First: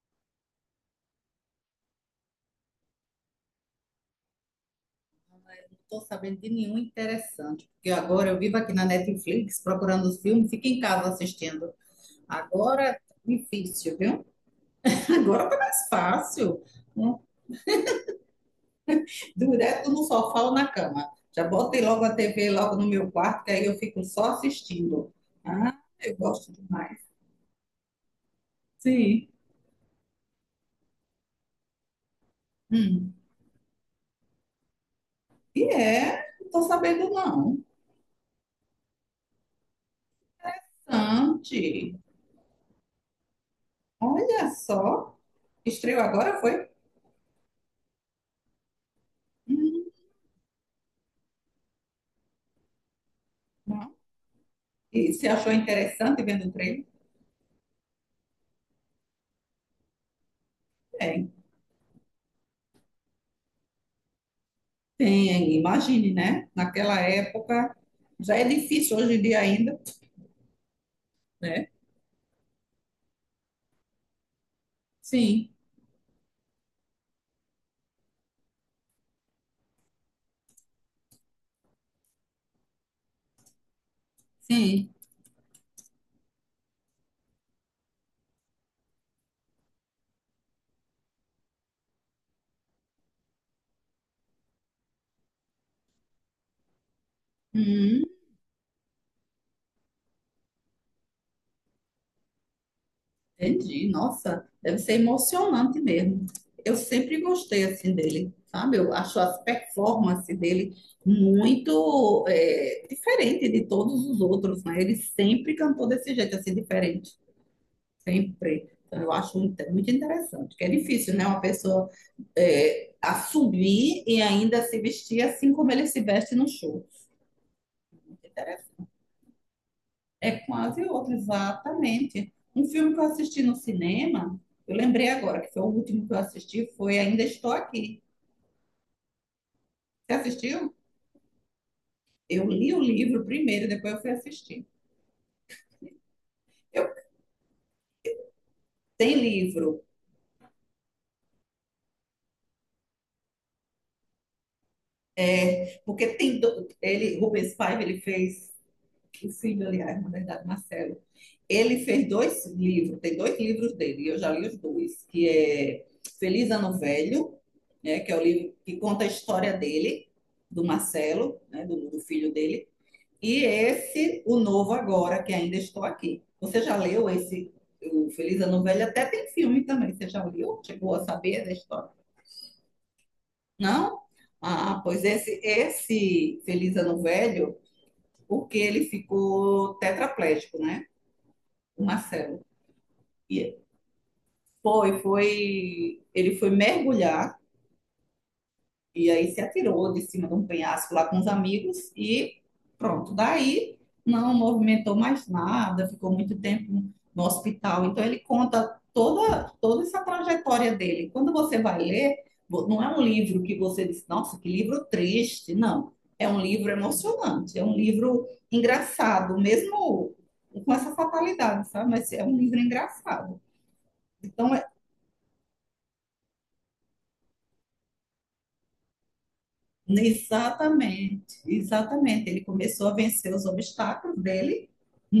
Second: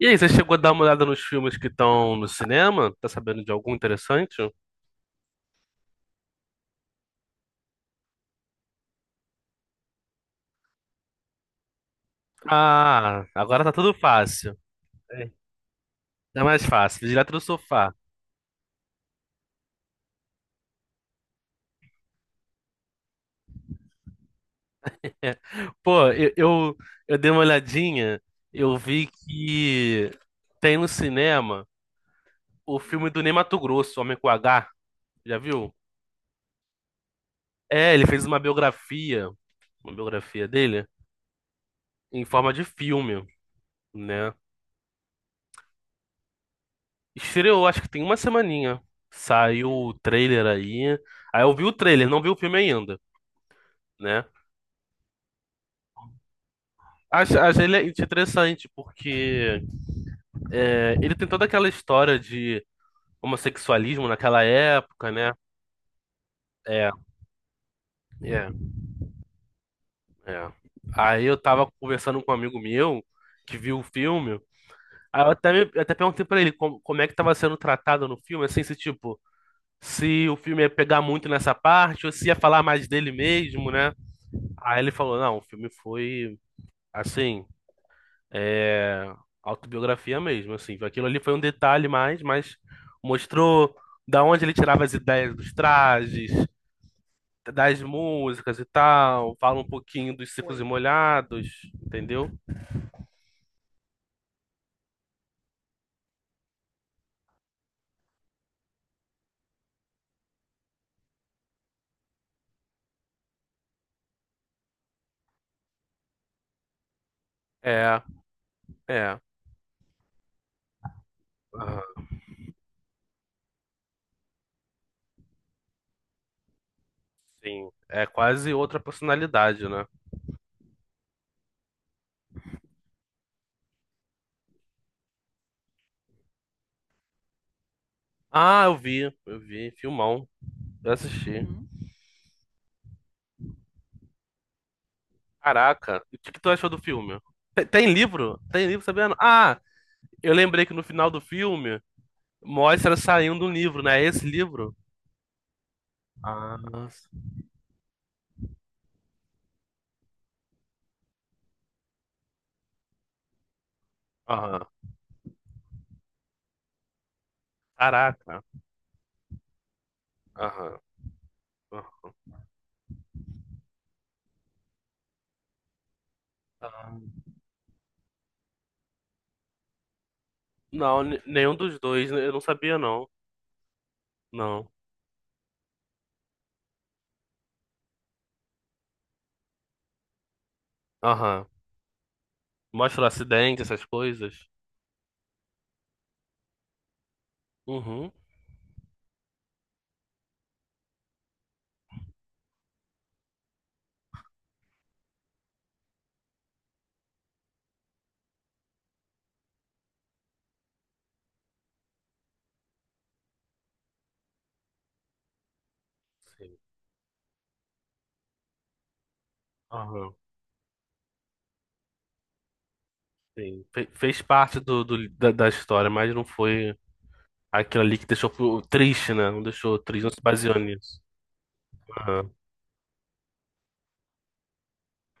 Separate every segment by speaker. Speaker 1: E aí, você chegou a dar uma olhada nos filmes que estão no cinema? Tá sabendo de algum interessante?
Speaker 2: Estou sabendo de nenhum interessante, porque agora eu vivo aqui na Netflix procurando os filmes, fico em casa assistindo. Agora é
Speaker 1: Ah, agora tá tudo
Speaker 2: difícil, viu?
Speaker 1: fácil. É,
Speaker 2: Agora tá mais
Speaker 1: tá
Speaker 2: fácil.
Speaker 1: mais fácil,
Speaker 2: Hum,
Speaker 1: direto do sofá.
Speaker 2: Direto no sofá ou na cama. Já botei logo a TV logo no meu quarto, que aí eu fico só assistindo.
Speaker 1: É.
Speaker 2: Ah,
Speaker 1: Pô,
Speaker 2: eu
Speaker 1: eu,
Speaker 2: gosto
Speaker 1: eu,
Speaker 2: demais.
Speaker 1: eu dei uma olhadinha, eu vi
Speaker 2: Sim.
Speaker 1: que tem no cinema o filme
Speaker 2: Hum.
Speaker 1: do Ney Matogrosso, Homem com H, já
Speaker 2: E
Speaker 1: viu?
Speaker 2: é, não tô sabendo não.
Speaker 1: É, ele fez uma biografia dele,
Speaker 2: Sante,
Speaker 1: em forma de filme, né?
Speaker 2: olha só. Estreou agora, foi?
Speaker 1: Estreou, acho que tem uma semaninha. Saiu
Speaker 2: Hum,
Speaker 1: o trailer aí. Aí eu vi o trailer, não vi o filme ainda,
Speaker 2: não.
Speaker 1: né?
Speaker 2: E se achou interessante vendo o trailer?
Speaker 1: Acho, acho ele interessante porque ele tem
Speaker 2: É.
Speaker 1: toda aquela história de homossexualismo naquela época, né?
Speaker 2: Tem, imagine, né?
Speaker 1: É,
Speaker 2: Naquela época já é
Speaker 1: é,
Speaker 2: difícil hoje em dia ainda,
Speaker 1: é. Aí eu tava
Speaker 2: né?
Speaker 1: conversando com um amigo meu que viu o filme. Aí eu
Speaker 2: Sim,
Speaker 1: até, eu até perguntei pra ele como, como é que tava sendo tratado no filme, assim, se tipo, se o filme ia pegar muito nessa parte ou se ia falar mais dele mesmo, né? Aí ele
Speaker 2: sim.
Speaker 1: falou, não, o filme foi assim, é, autobiografia mesmo, assim, aquilo ali foi um detalhe mais, mas mostrou da onde ele tirava as ideias dos trajes, das
Speaker 2: Hum,
Speaker 1: músicas e tal, fala um pouquinho dos secos e Foi. Molhados, entendeu?
Speaker 2: entendi. Nossa, deve ser emocionante mesmo. Eu sempre gostei assim dele, sabe? Eu acho as performances dele muito diferente de todos os outros, né? Ele sempre cantou desse jeito assim diferente.
Speaker 1: É,
Speaker 2: Sempre. Então, eu
Speaker 1: é,
Speaker 2: acho muito, muito interessante, que é difícil, né? Uma pessoa
Speaker 1: aham,
Speaker 2: assumir e ainda se vestir assim como ele se veste no show.
Speaker 1: sim, é
Speaker 2: Muito
Speaker 1: quase
Speaker 2: interessante.
Speaker 1: outra personalidade, né?
Speaker 2: É quase outro, exatamente. Um filme que eu assisti no cinema, eu lembrei agora, que foi o último que eu assisti, foi Ainda Estou Aqui.
Speaker 1: Ah, eu vi,
Speaker 2: Você
Speaker 1: filmão,
Speaker 2: assistiu?
Speaker 1: eu assisti. Uhum.
Speaker 2: Eu li o livro primeiro, depois eu fui assistir.
Speaker 1: Caraca, e o que que tu achou do
Speaker 2: Eu
Speaker 1: filme? Tem, tem livro? Tem livro, sabendo?
Speaker 2: tem
Speaker 1: Ah,
Speaker 2: livro,
Speaker 1: eu lembrei que no final do filme mostra saindo um livro, né? Esse livro?
Speaker 2: porque tem
Speaker 1: Ah,
Speaker 2: ele, Rubens Paiva, ele fez o filho, aliás, na verdade, Marcelo. Ele fez dois livros, tem dois livros dele, e eu já li os
Speaker 1: aham.
Speaker 2: dois, que é Feliz Ano Velho, né, que é o
Speaker 1: Caraca.
Speaker 2: livro que conta a história dele, do
Speaker 1: Aham.
Speaker 2: Marcelo, né, do filho dele, e esse, o novo agora, que ainda estou aqui. Você já
Speaker 1: Aham.
Speaker 2: leu esse, o Feliz Ano Velho? Até tem filme também, você já leu? Chegou
Speaker 1: Não,
Speaker 2: a saber da
Speaker 1: nenhum dos
Speaker 2: história?
Speaker 1: dois. Né? Eu não sabia, não.
Speaker 2: Não?
Speaker 1: Não.
Speaker 2: Ah, pois esse Feliz Ano Velho, porque ele ficou tetraplégico, né?
Speaker 1: Aham.
Speaker 2: O Marcelo.
Speaker 1: Mostra o
Speaker 2: E
Speaker 1: acidente, essas coisas.
Speaker 2: foi, foi. Ele foi mergulhar
Speaker 1: Uhum.
Speaker 2: e aí se atirou de cima de um penhasco lá com os amigos e pronto. Daí não movimentou mais nada, ficou muito tempo no hospital. Então ele conta toda, toda essa trajetória dele. Quando você vai ler, não é um livro que você diz, nossa, que livro triste. Não. É um
Speaker 1: Sim.
Speaker 2: livro emocionante, é um livro engraçado,
Speaker 1: Aham.
Speaker 2: mesmo com essa fatalidade, sabe? Mas é um livro engraçado.
Speaker 1: Sim. Fez
Speaker 2: Então
Speaker 1: parte do, da, da história, mas não foi aquilo ali que deixou triste, né? Não deixou triste, não se baseou nisso.
Speaker 2: exatamente, exatamente.
Speaker 1: Aham.
Speaker 2: Ele começou a vencer os obstáculos dele.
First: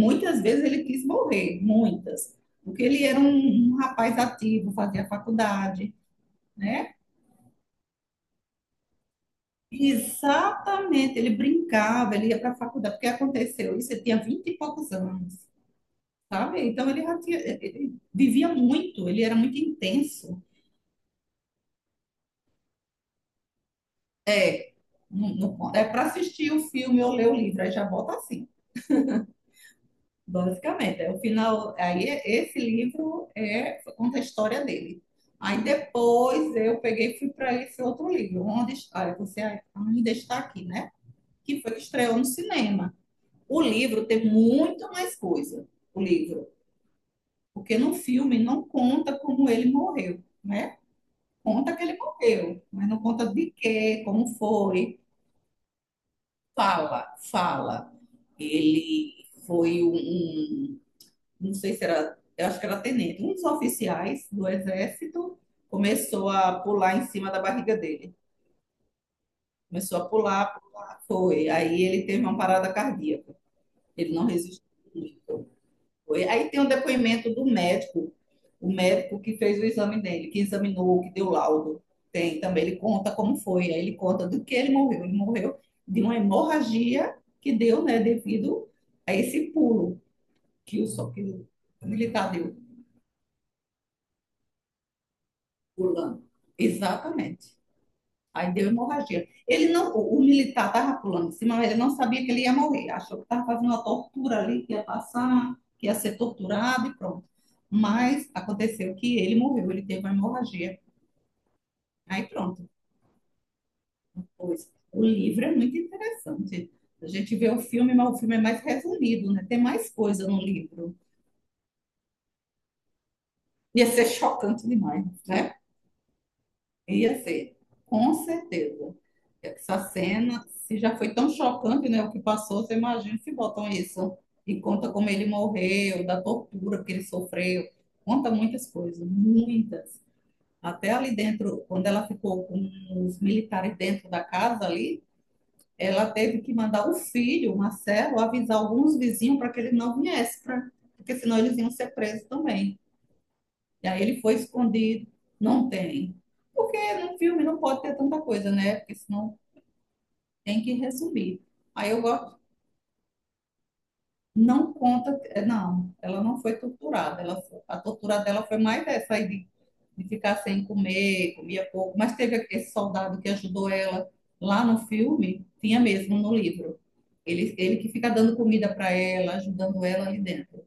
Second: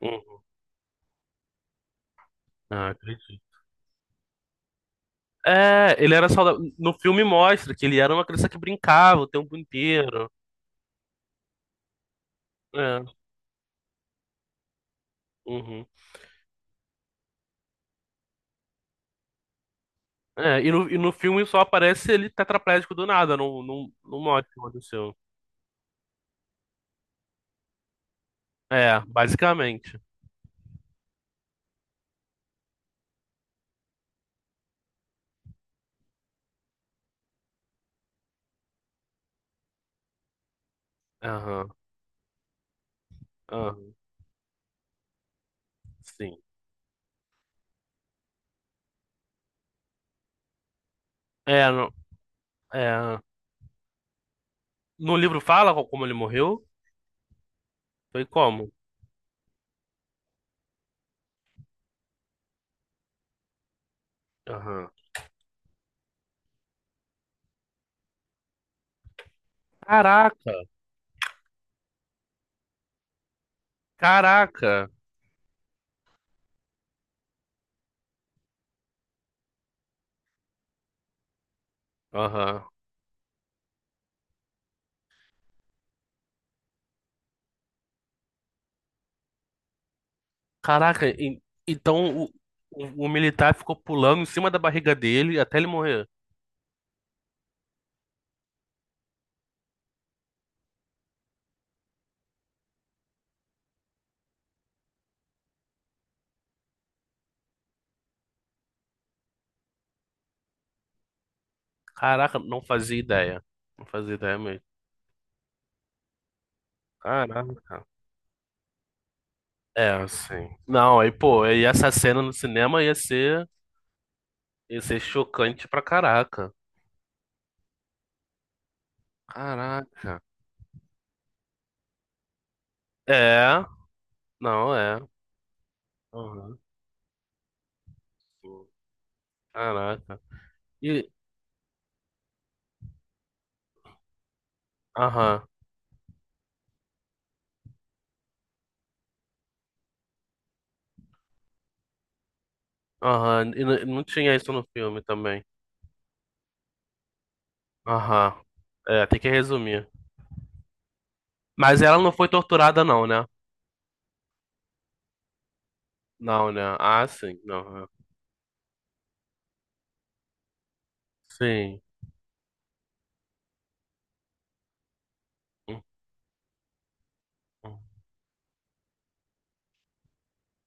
Speaker 1: Uhum.
Speaker 2: vezes ele quis morrer, muitas, porque
Speaker 1: Ah,
Speaker 2: ele era
Speaker 1: acredito.
Speaker 2: um rapaz ativo, fazia faculdade,
Speaker 1: É, ele era saudável. No
Speaker 2: né?
Speaker 1: filme mostra que ele era uma criança que brincava o tempo inteiro.
Speaker 2: Exatamente, ele brincava, ele ia para a faculdade, porque
Speaker 1: É,
Speaker 2: aconteceu isso, ele tinha 20 e poucos anos,
Speaker 1: uhum.
Speaker 2: sabe? Então ele já tinha, ele vivia muito, ele era muito intenso.
Speaker 1: É, e no filme só aparece ele tetraplégico do nada, não, não, não mostra o que aconteceu.
Speaker 2: No, no, é para assistir o filme ou ler o livro, aí já bota assim.
Speaker 1: É, basicamente.
Speaker 2: Basicamente, é o final. Esse livro é conta a história dele. Aí depois eu peguei e fui para esse outro livro, onde está, você ainda está aqui, né? Que
Speaker 1: Aham,
Speaker 2: foi que estreou no cinema. O
Speaker 1: aham,
Speaker 2: livro tem muito mais coisa, o
Speaker 1: sim.
Speaker 2: livro, porque no filme não conta como ele morreu, né?
Speaker 1: É,
Speaker 2: Conta que
Speaker 1: no,
Speaker 2: ele morreu,
Speaker 1: é,
Speaker 2: mas não conta de quê, como foi.
Speaker 1: no livro fala como ele morreu?
Speaker 2: Fala, fala.
Speaker 1: Foi como?
Speaker 2: Ele foi não sei se era, eu acho que era tenente, um dos oficiais do
Speaker 1: Aham.
Speaker 2: exército começou a pular em cima da barriga dele. Começou a
Speaker 1: Caraca,
Speaker 2: pular, foi. Aí ele teve uma parada cardíaca. Ele não resistiu
Speaker 1: caraca.
Speaker 2: muito. Foi. Aí tem um depoimento do médico, o médico que fez o exame dele, que examinou, que deu laudo. Tem
Speaker 1: Aham.
Speaker 2: também, ele conta como foi, aí ele conta do que ele morreu. Ele morreu de uma hemorragia que deu, né, devido a esse pulo que
Speaker 1: Caraca,
Speaker 2: que
Speaker 1: e-
Speaker 2: o
Speaker 1: então
Speaker 2: militar deu.
Speaker 1: o militar ficou pulando em cima da barriga dele até ele morrer.
Speaker 2: Pulando. Exatamente. Aí deu hemorragia. Ele não, o militar estava pulando em cima, mas ele não sabia que ele ia morrer. Achou que estava fazendo uma tortura ali, que ia passar, que ia ser torturado e pronto. Mas aconteceu que ele morreu, ele teve uma hemorragia. Aí
Speaker 1: Caraca, não
Speaker 2: pronto.
Speaker 1: fazia ideia. Não fazia ideia mesmo.
Speaker 2: Pois, o livro é muito interessante. A gente vê o
Speaker 1: Caraca.
Speaker 2: filme, mas o filme é mais resumido, né? Tem
Speaker 1: É,
Speaker 2: mais coisa no
Speaker 1: assim.
Speaker 2: livro.
Speaker 1: Não, aí, pô, aí essa cena no cinema
Speaker 2: Ia ser chocante
Speaker 1: ia ser
Speaker 2: demais, né?
Speaker 1: chocante pra caraca.
Speaker 2: Ia ser, com certeza. Essa
Speaker 1: Caraca.
Speaker 2: cena, se já foi tão chocante, né, o que passou, você imagina se
Speaker 1: É,
Speaker 2: botam isso e
Speaker 1: não,
Speaker 2: conta
Speaker 1: é.
Speaker 2: como ele morreu, da
Speaker 1: Aham.
Speaker 2: tortura que ele sofreu, conta muitas coisas, muitas.
Speaker 1: Caraca.
Speaker 2: Até
Speaker 1: E,
Speaker 2: ali dentro, quando ela ficou com os militares dentro da casa ali,
Speaker 1: aham,
Speaker 2: ela teve que mandar o filho, o Marcelo, avisar alguns vizinhos para que ele não viesse, pra, porque senão eles iam ser presos também.
Speaker 1: aham. E
Speaker 2: E aí
Speaker 1: não
Speaker 2: ele
Speaker 1: tinha
Speaker 2: foi
Speaker 1: isso no filme
Speaker 2: escondido,
Speaker 1: também.
Speaker 2: não tem. Porque no filme não pode ter tanta
Speaker 1: Aham.
Speaker 2: coisa, né? Porque
Speaker 1: É, tem que
Speaker 2: senão
Speaker 1: resumir.
Speaker 2: tem que resumir.
Speaker 1: Mas
Speaker 2: Aí
Speaker 1: ela
Speaker 2: eu
Speaker 1: não foi
Speaker 2: gosto,
Speaker 1: torturada, não, né?
Speaker 2: não conta, não, ela não
Speaker 1: Não,
Speaker 2: foi
Speaker 1: né? Ah,
Speaker 2: torturada,
Speaker 1: sim. Não,
Speaker 2: a
Speaker 1: é.
Speaker 2: tortura dela foi mais essa aí de ficar sem comer, comia
Speaker 1: Sim.
Speaker 2: pouco, mas teve esse soldado que ajudou ela lá no filme, tinha
Speaker 1: Uhum.
Speaker 2: mesmo no livro. Ele que fica dando comida para ela, ajudando ela ali dentro.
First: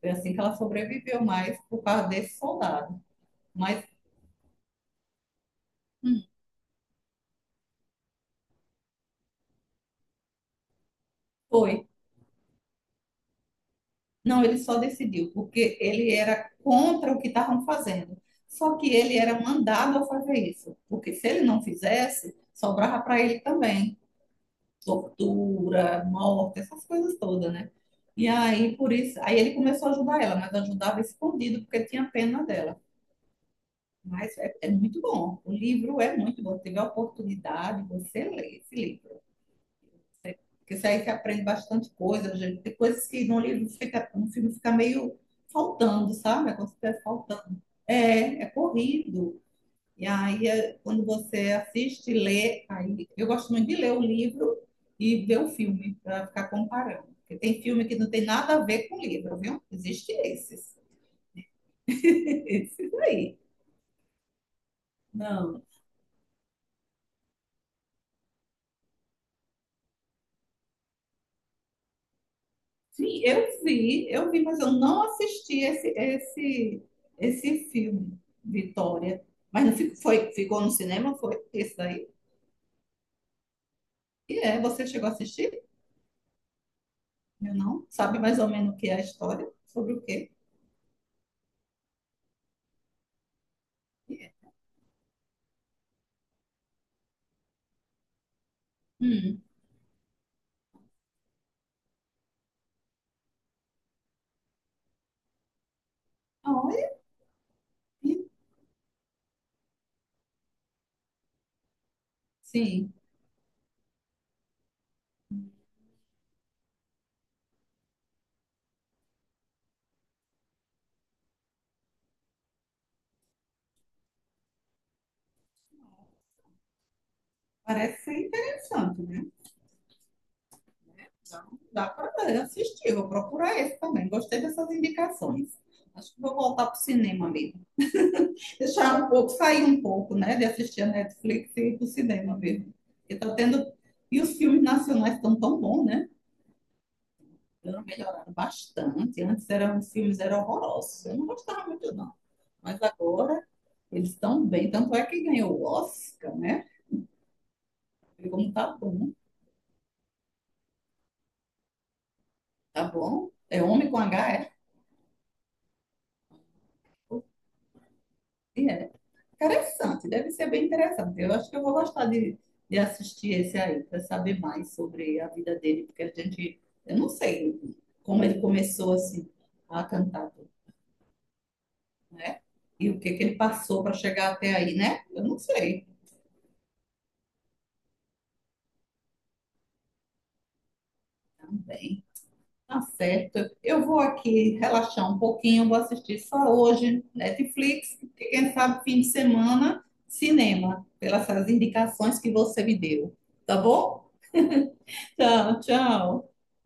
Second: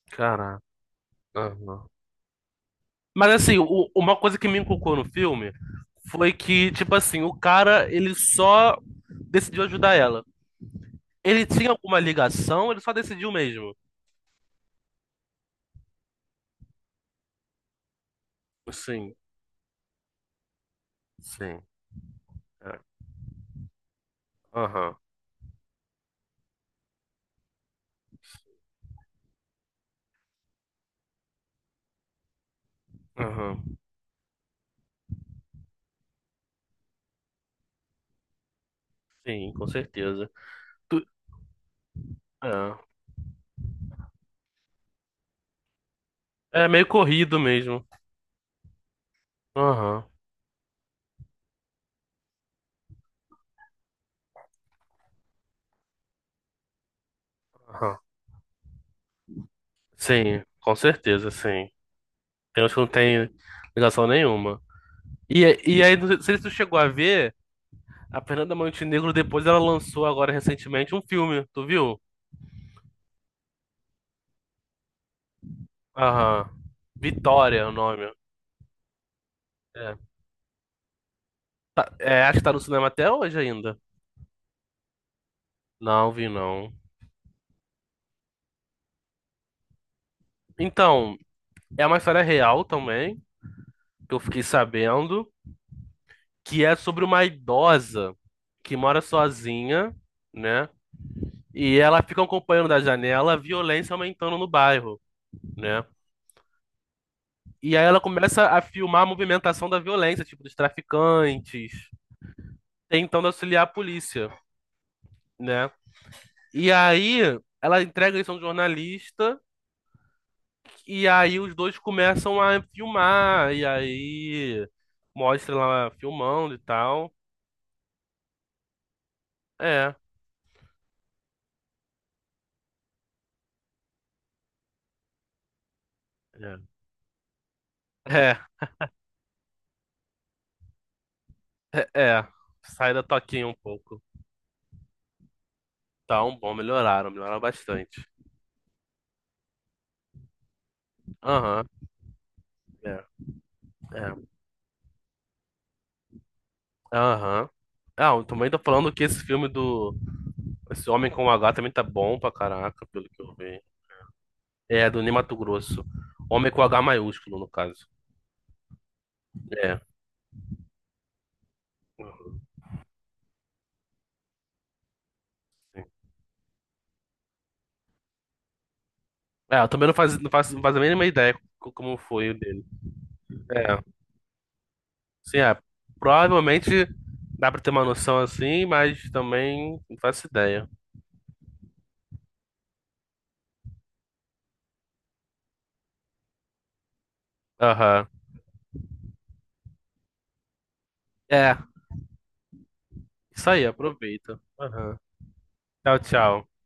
Speaker 2: Foi assim que ela
Speaker 1: Caraca.
Speaker 2: sobreviveu mais por causa desse soldado.
Speaker 1: Mas assim,
Speaker 2: Mas
Speaker 1: o- uma coisa que me inculcou no filme
Speaker 2: hum,
Speaker 1: foi que, tipo assim, o cara, ele só decidiu ajudar ela. Ele tinha
Speaker 2: foi,
Speaker 1: alguma ligação, ele só decidiu mesmo.
Speaker 2: não, ele só decidiu, porque ele era contra o que estavam fazendo. Só que
Speaker 1: Sim,
Speaker 2: ele era mandado a fazer isso, porque se ele
Speaker 1: sim,
Speaker 2: não fizesse,
Speaker 1: é.
Speaker 2: sobrava para ele também
Speaker 1: Aham,
Speaker 2: tortura, morte, essas coisas todas, né? E aí, por isso, aí ele começou a ajudar ela, mas ajudava escondido, porque tinha pena dela.
Speaker 1: aham.
Speaker 2: Mas é muito bom. O livro é muito bom. Teve a oportunidade, você lê esse livro.
Speaker 1: Sim, com certeza.
Speaker 2: Porque isso aí
Speaker 1: Tu-
Speaker 2: você aprende bastante coisa, gente.
Speaker 1: é.
Speaker 2: Tem coisas que no livro fica, no filme fica meio faltando, sabe? É
Speaker 1: É
Speaker 2: como se
Speaker 1: meio
Speaker 2: estivesse
Speaker 1: corrido
Speaker 2: faltando.
Speaker 1: mesmo.
Speaker 2: É, é corrido.
Speaker 1: Aham,
Speaker 2: E aí, quando você assiste e lê, aí eu gosto muito de ler o livro e ver o filme, para ficar comparando. Porque tem filme
Speaker 1: aham.
Speaker 2: que não tem nada a ver com o livro, viu? Existe
Speaker 1: Sim, com
Speaker 2: esses.
Speaker 1: certeza, sim. Tem uns que não
Speaker 2: Esses
Speaker 1: tem
Speaker 2: aí.
Speaker 1: ligação nenhuma. E,
Speaker 2: Não.
Speaker 1: e aí, não sei se tu chegou a ver, a Fernanda Montenegro depois ela lançou agora recentemente um filme, tu viu?
Speaker 2: Sim, eu vi, mas eu não assisti esse,
Speaker 1: Aham. Vitória é
Speaker 2: esse
Speaker 1: o nome.
Speaker 2: filme, Vitória. Mas
Speaker 1: É.
Speaker 2: foi, ficou no cinema, foi esse
Speaker 1: Tá-
Speaker 2: daí?
Speaker 1: é, acho que tá no cinema até hoje ainda.
Speaker 2: E é, você chegou a assistir?
Speaker 1: Não vi, não.
Speaker 2: Eu não. Sabe mais ou menos o que é a história? Sobre o quê?
Speaker 1: Então, é uma história real também, que eu fiquei sabendo, que é sobre uma idosa que mora
Speaker 2: Hum.
Speaker 1: sozinha, né? E ela fica acompanhando da janela a violência aumentando no bairro, né?
Speaker 2: Olha,
Speaker 1: E aí ela começa a filmar a movimentação da violência, tipo, dos traficantes,
Speaker 2: sim,
Speaker 1: tentando auxiliar a polícia, né? E aí ela entrega isso a um jornalista. E aí os dois começam a filmar, e aí mostra lá filmando e tal.
Speaker 2: parece ser interessante, né?
Speaker 1: É,
Speaker 2: Então, dá para assistir, vou procurar esse também. Gostei dessas indicações. Acho que vou
Speaker 1: é,
Speaker 2: voltar para o cinema mesmo,
Speaker 1: é,
Speaker 2: deixar um pouco, sair um pouco, né, de assistir a Netflix e ir para o
Speaker 1: é, é.
Speaker 2: cinema mesmo.
Speaker 1: Sai da
Speaker 2: E tá
Speaker 1: toquinha um
Speaker 2: tendo
Speaker 1: pouco.
Speaker 2: e os filmes nacionais estão tão bons, né?
Speaker 1: Tá um bom, melhoraram, melhoraram
Speaker 2: Então,
Speaker 1: bastante.
Speaker 2: melhoraram bastante. Antes eram os filmes eram horrorosos. Eu não
Speaker 1: Aham,
Speaker 2: gostava muito não. Mas
Speaker 1: é,
Speaker 2: agora eles
Speaker 1: é,
Speaker 2: estão bem. Tanto é que ganhou o Oscar, né?
Speaker 1: aham. Ah, eu
Speaker 2: E
Speaker 1: também
Speaker 2: como
Speaker 1: tô
Speaker 2: tá
Speaker 1: falando que
Speaker 2: bom,
Speaker 1: esse filme do... Esse Homem com H também tá bom pra
Speaker 2: tá
Speaker 1: caraca, pelo que
Speaker 2: bom.
Speaker 1: eu vi.
Speaker 2: É homem com H, é.
Speaker 1: É, do Ney Matogrosso. Homem com H maiúsculo, no caso.
Speaker 2: E é.
Speaker 1: É,
Speaker 2: Interessante, deve ser bem interessante. Eu acho que eu vou gostar de assistir esse aí, para saber mais sobre a vida dele, porque a gente, eu não sei como ele começou assim
Speaker 1: é, eu
Speaker 2: a
Speaker 1: também
Speaker 2: cantar,
Speaker 1: não faço a mínima ideia como foi o
Speaker 2: né?
Speaker 1: dele.
Speaker 2: E o que que ele
Speaker 1: É.
Speaker 2: passou para chegar até aí, né? Eu
Speaker 1: Sim,
Speaker 2: não
Speaker 1: é.
Speaker 2: sei.
Speaker 1: Provavelmente dá pra ter uma noção assim, mas também não faço ideia.
Speaker 2: Bem, tá certo. Eu vou aqui relaxar um pouquinho, vou assistir só hoje Netflix,
Speaker 1: Aham.
Speaker 2: porque quem sabe fim de semana, cinema, pelas essas
Speaker 1: É,
Speaker 2: indicações que você me deu.
Speaker 1: isso
Speaker 2: Tá
Speaker 1: aí,
Speaker 2: bom?
Speaker 1: aproveita. Aham.
Speaker 2: Tchau,
Speaker 1: Tchau,
Speaker 2: tchau.
Speaker 1: tchau.